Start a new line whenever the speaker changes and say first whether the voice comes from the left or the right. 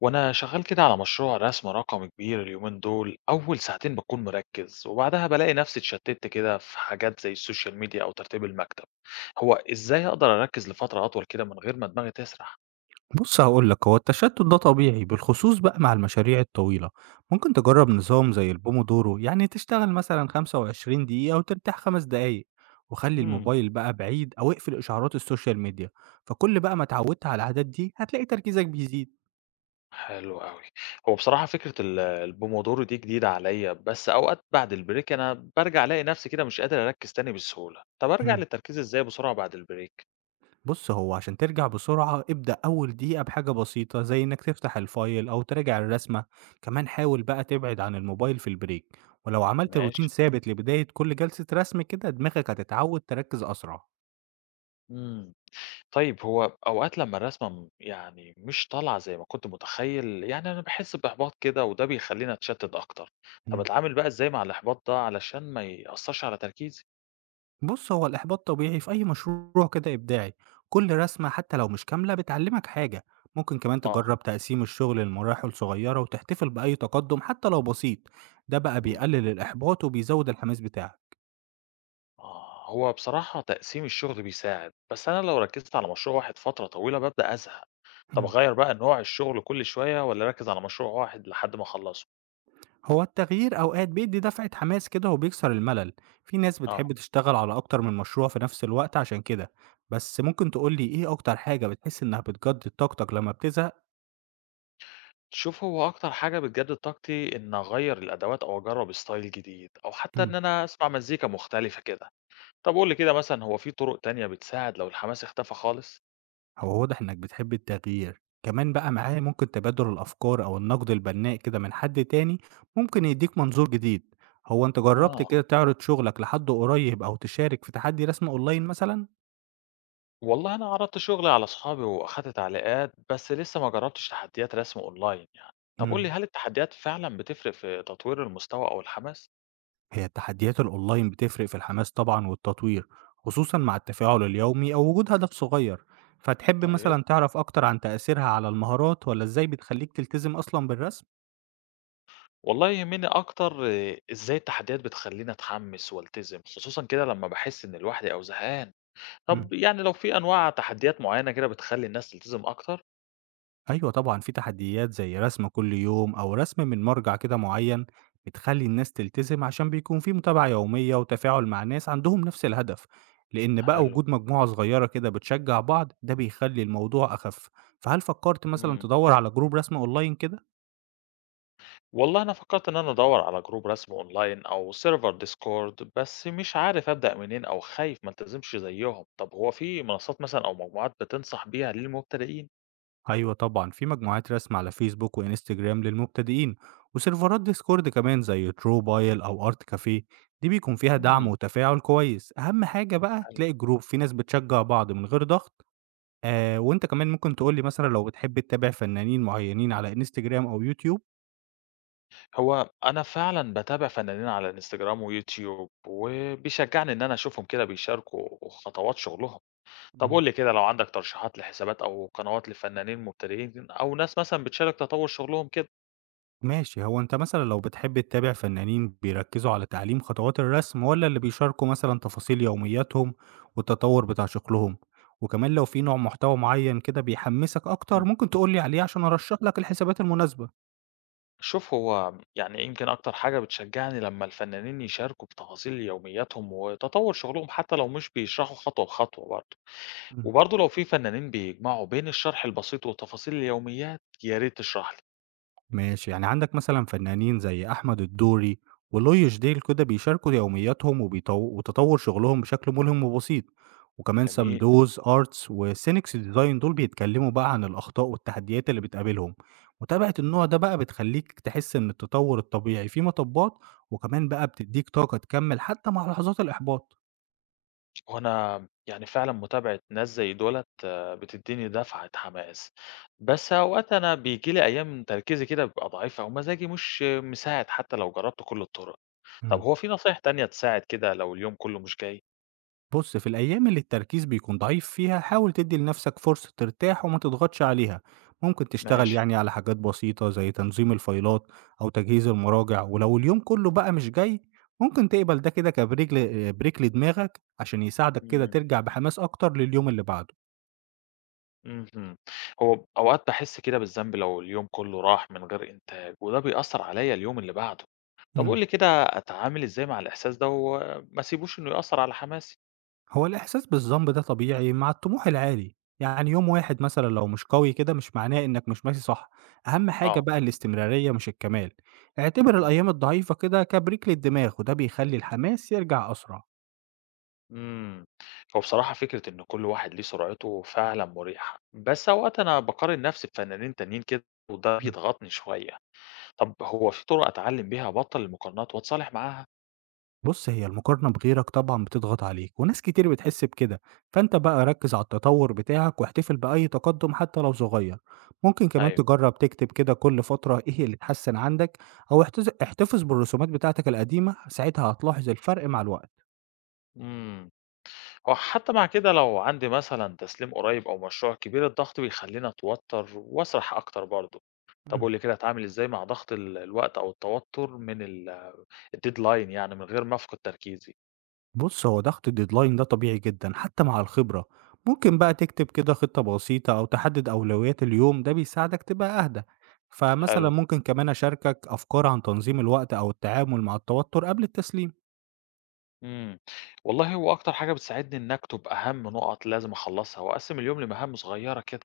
left: وأنا شغال كده على مشروع رسم رقمي كبير اليومين دول. أول ساعتين بكون مركز وبعدها بلاقي نفسي اتشتت كده في حاجات زي السوشيال ميديا أو ترتيب المكتب. هو إزاي أقدر أركز لفترة أطول كده من غير ما دماغي تسرح؟
right: بص هقول لك هو التشتت ده طبيعي بالخصوص بقى مع المشاريع الطويلة. ممكن تجرب نظام زي البومودورو، يعني تشتغل مثلا 25 دقيقة وترتاح 5 دقايق، وخلي
left: امم.
right: الموبايل بقى بعيد أو اقفل إشعارات السوشيال ميديا. فكل بقى ما اتعودت على العادات دي هتلاقي تركيزك بيزيد.
left: حلو قوي. هو بصراحة فكرة البومودورو دي جديدة عليا، بس أوقات بعد البريك أنا برجع ألاقي نفسي كده مش قادر أركز تاني بسهولة. طب أرجع
right: مم.
left: للتركيز إزاي بسرعة بعد البريك؟
right: بص هو عشان ترجع بسرعة ابدأ أول دقيقة بحاجة بسيطة زي إنك تفتح الفايل أو تراجع الرسمة. كمان حاول بقى تبعد عن الموبايل في البريك، ولو عملت روتين
left: ماشي.
right: ثابت لبداية كل جلسة رسم كده دماغك هتتعود تركز أسرع.
left: مم. طيب، هو أوقات لمّا الرسمة يعني مش طالعة زي ما كنت متخيّل، يعني أنا باحس بإحباط كده وده بيخلّيني أتشتت أكتر. طَب
right: إمم.
left: أتعامل بقى إزاي مع الإحباط ده علشان ما يأثّرش على تركيزي؟
right: بُص، هو الإحباط طبيعي في أي مشروع كده إبداعي، كل رسمة حتى لو مش كاملة بتعلّمك حاجة، ممكن كمان
left: آه.
right: تجرّب تقسيم الشغل لمراحل صغيّرة وتحتفل بأي تقدّم حتى لو بسيط، ده بقى بيقلل
left: اهم.
right: الإحباط وبيزوّد الحماس بتاعك.
left: آه، هو بصراحة تقسيم الشغل بيساعد، بس أنا لو ركّزت على مشروع واحد فترة طويلة بابدأ أزهق. طَب
right: إمم.
left: أغيّر بقى نوع الشغل كل شوية والّا أركّز على مشروع واحد لحد ما أخلّصه؟
right: هو التغيير أوقات بيدّي دفعة حماس كده وبيكسر الملل، في ناس
left: آه.
right: بتحب تشتغل على أكتر من مشروع في نفس الوقت عشان كده، بس ممكن تقول لي إيه أكتر حاجة بتحس إنها بتجدد طاقتك لمّا بتزهق؟
left: شوف، هو أكتر حاجة بتجدد طاقتي إن أغيّر الأدوات أو أجرّب style جديد أو حتى
right: إمم.
left: إن أنا أسمع مزيكا مختلفة كده. طب قُل لي كده مثلًا، هو في طرق تانية بتساعد لو الحماس اختفى خالص؟
right: هو واضح إنك بتحب التغيير، كمان بقى معاه ممكن تبادل الأفكار أو النقد البناء كده من حد تاني ممكن يديك منظور جديد. هو أنت جربت
left: آه.
right: كده تعرض شغلك لحد قريب أو تشارك في تحدي رسم أونلاين مثلا؟
left: والله أنا عرضت شغلي على أصحابي وأخدت تعليقات، بس لسه ما جربتش تحديات رسم أونلاين يعني. طب قُل لي،
right: مم.
left: هل التحديات فعلًا بتفرق في تطوير المستوى أو الحماس؟
right: هي التحديات الأونلاين بتفرق في الحماس طبعا والتطوير، خصوصا مع التفاعل اليومي أو وجود هدف صغير. فتحب
left: طيب.
right: مثلا تعرف أكتر عن تأثيرها على المهارات ولا إزاي بتخليك تلتزم أصلا بالرسم؟
left: والله يهمني أكتر آه، إزاي التحديات بتخلّيني أتحمس والتزم، خصوصًا كده لمّا باحس إني لوحدي أو زهقان.
right: مم.
left: طب يعني لو في أنواع تحديات معينة كده بتخلّي الناس تلتزم أكتر؟
right: أيوه طبعًا، في تحديات زي رسم كل يوم أو رسم من مرجع كده معيّن، بتخلّي الناس تلتزم عشان بيكون في متابعة يومية وتفاعل مع ناس عندهم نفس الهدف، لإن بقى
left: حلو.
right: وجود مجموعة صغيّرة كده بتشجّع بعض، ده بيخلّي الموضوع أخف. فهل فكّرت مثلًا
left: إمم.
right: تدوّر على جروب رسم أونلاين كده؟
left: والله أنا فكرت إن أنا أدور على جروب رسم أونلاين أو سيرفر ديسكورد، بس مش عارف أبدأ منين أو خايف ما التزمش زيهم. طب هو في منصات مثلا أو مجموعات بتنصح بيها للمبتدئين؟
right: أيوه طبعًا، في مجموعات رسم على فيسبوك وإنستجرام للمبتدئين، وسيرفرات ديسكورد كمان زي تروبايل أو آرت كافيه، دي بيكون فيها دعم
left: مم.
right: وتفاعل كويس. أهم حاجة بقى
left: حلو.
right: تلاقي جروب فيه ناس بتشجّع بعض من غير ضغط. وأنت كمان ممكن تقول لي مثلًا لو بتحب تتابع فنانين معيّنين على إنستجرام أو يوتيوب.
left: هو أنا فعلا بتابع فنانين على انستجرام ويوتيوب وبيشجعني إن أنا أشوفهم كده بيشاركوا خطوات شغلهم. طب قول
right: إمم.
left: لي كده، لو عندك ترشيحات لحسابات أو قنوات لفنانين مبتدئين أو ناس مثلا بتشارك تطور شغلهم كده.
right: ماشي، هو أنت مثلًا لو بتحب تتابع فنانين بيركّزوا على تعليم خطوات الرسم والّا اللي بيشاركوا مثلًا تفاصيل يومياتهم والتطوّر بتاع شغلهم؟ وكمان لو في نوع محتوى معيّن كده بيحمّسك أكتر ممكن تقول لي عليه عشان أرشّح لك الحسابات المناسبة.
left: شوف، هو يعني يمكن أكتر حاجة بتشجعني لما الفنانين يشاركوا بتفاصيل يومياتهم وتطور شغلهم حتى لو مش بيشرحوا خطوة بخطوة برضه.
right: إمم.
left: وبرضه لو في فنانين بيجمعوا بين الشرح البسيط وتفاصيل اليوميات، يا ريت تشرح لي.
right: ماشي، يعني عندك مثلا فنانين زي أحمد الدوري ولويش ديل كده بيشاركوا يومياتهم وتطور شغلهم بشكل ملهم وبسيط، وكمان
left: جميل.
right: سمدوز ارتس وسينكس ديزاين دول بيتكلموا بقى عن الأخطاء والتحديات اللي بتقابلهم. متابعة النوع ده بقى بتخليك تحس إن التطور الطبيعي في مطبات، وكمان بقى بتديك طاقة تكمل حتى مع لحظات الإحباط.
left: وأنا يعني فعلا متابعة ناس زي دولت آه، بتديني دفعة حماس. بس أوقات أنا بيجيلي أيام تركيزي كده بيبقى ضعيف أو مزاجي مش مساعد حتى لو جربت كل الطرق. طب
right: مم.
left: هو في نصايح تانية تساعد كده لو اليوم كله مش جاي؟
right: بص في الأيام اللي التركيز بيكون ضعيف فيها حاول تدي لنفسك فرصة ترتاح وما تضغطش عليها. ممكن تشتغل
left: ماشي.
right: يعني على حاجات بسيطة زي تنظيم الفايلات أو تجهيز المراجع، ولو اليوم كله بقى مش جاي ممكن تقبل ده كده كبريك بريك لدماغك عشان يساعدك كده ترجع بحماس أكتر لليوم اللي بعده.
left: اهم. هو أوقات باحس كده بالذنب لو اليوم كله راح من غير إنتاج، وده بيأثّر عليَّ اليوم اللي بعده. طب قُل لي كده، أتعامل إزاي مع الإحساس ده وما اسيبوش إنه يأثّر على حماسي؟
right: هو الإحساس بالذنب ده طبيعي مع الطموح العالي، يعني يوم واحد مثلا لو مش قوي كده مش معناه إنك مش ماشي صح. أهم حاجة
left: آه.
right: بقى الاستمرارية مش الكمال. اعتبر
left: إمم.
right: الأيام الضعيفة كده كبريك للدماغ، وده بيخلي الحماس يرجع أسرع.
left: إمم. هو بصراحة فكرة إن كل واحد ليه سرعته فعلًا مريحة، بس أوقات أنا باقارن نفسي بفنانين تانيين كده وده بيضغطني شوية. طب هو في طُرق أتعلم بيها أبطّل المقارنات واتصالح معاها؟
right: بص هي المقارنة بغيرك طبعا بتضغط عليك وناس كتير بتحس بكده. فأنت بقى ركز على التطور بتاعك واحتفل بأي تقدم حتى لو صغير. ممكن كمان
left: أيوه.
right: تجرب تكتب كده كل فترة إيه اللي اتحسن عندك، أو احتفظ بالرسومات بتاعتك القديمة، ساعتها هتلاحظ الفرق مع الوقت.
left: إمم. هو حتى مع كده لو عندي مثلا تسليم قريب أو مشروع كبير الضغط بيخليني أتوتر وأسرح أكتر برضه. طب
right: إمم.
left: قولي كده، أتعامل إزاي مع ضغط الوقت أو التوتر من الديدلاين يعني من غير ما أفقد تركيزي؟
right: بُص، هو ضغط الdeadline ده طبيعي جدًا حتى مع الخبرة، ممكن بقى تكتب كده خطة بسيطة أو تحدد أولويات اليوم، ده بيساعدك تبقى أهدى. فمثلًا
left: حلو.
right: ممكن كمان أشاركك أفكار عن تنظيم الوقت أو التعامل مع التوتر قبل التسليم.
left: امم. والله هو أكتر حاجة بتساعدني إن أكتب أهم نقط لازم أخلصها وأقسم اليوم لمهام صغيرة كده.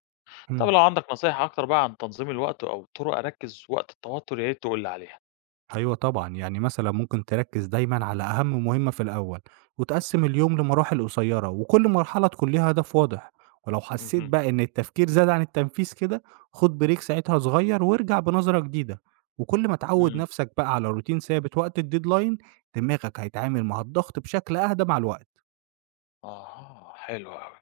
left: طب
right: إمم.
left: لو عندك نصايح أكتر بقى عن تنظيم الوقت أو طرق أركز وقت التوتر، يا ريت تقولي عليها.
right: أيوه طبعًا، يعني مثلًا ممكن تركّز دايمًا على أهم مهمة في الأول، وتقسّم اليوم لمراحل قصيّرة، وكل مرحلة تكون ليها هدف واضح، ولو حسّيت
left: امم.
right: بقى إن التفكير زاد عن التنفيذ كده، خُد بريك ساعتها صغيّر وارجع بنظرة جديدة، وكل ما تعوّد
left: امم.
right: نَفْسك بقى على روتين ثابت وقت الdeadline دماغك هيتعامل مع الضغط بشكل أهدى مع الوقت.
left: آه، حلو أوي.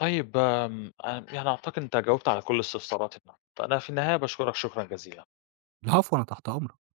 left: طيب آمم، يعني أعتقد أنت جاوبت على كل استفساراتنا، فأنا في النهاية باشكرك شكرًا جزيلًا.
right: العفو، أنا تحت أمرك.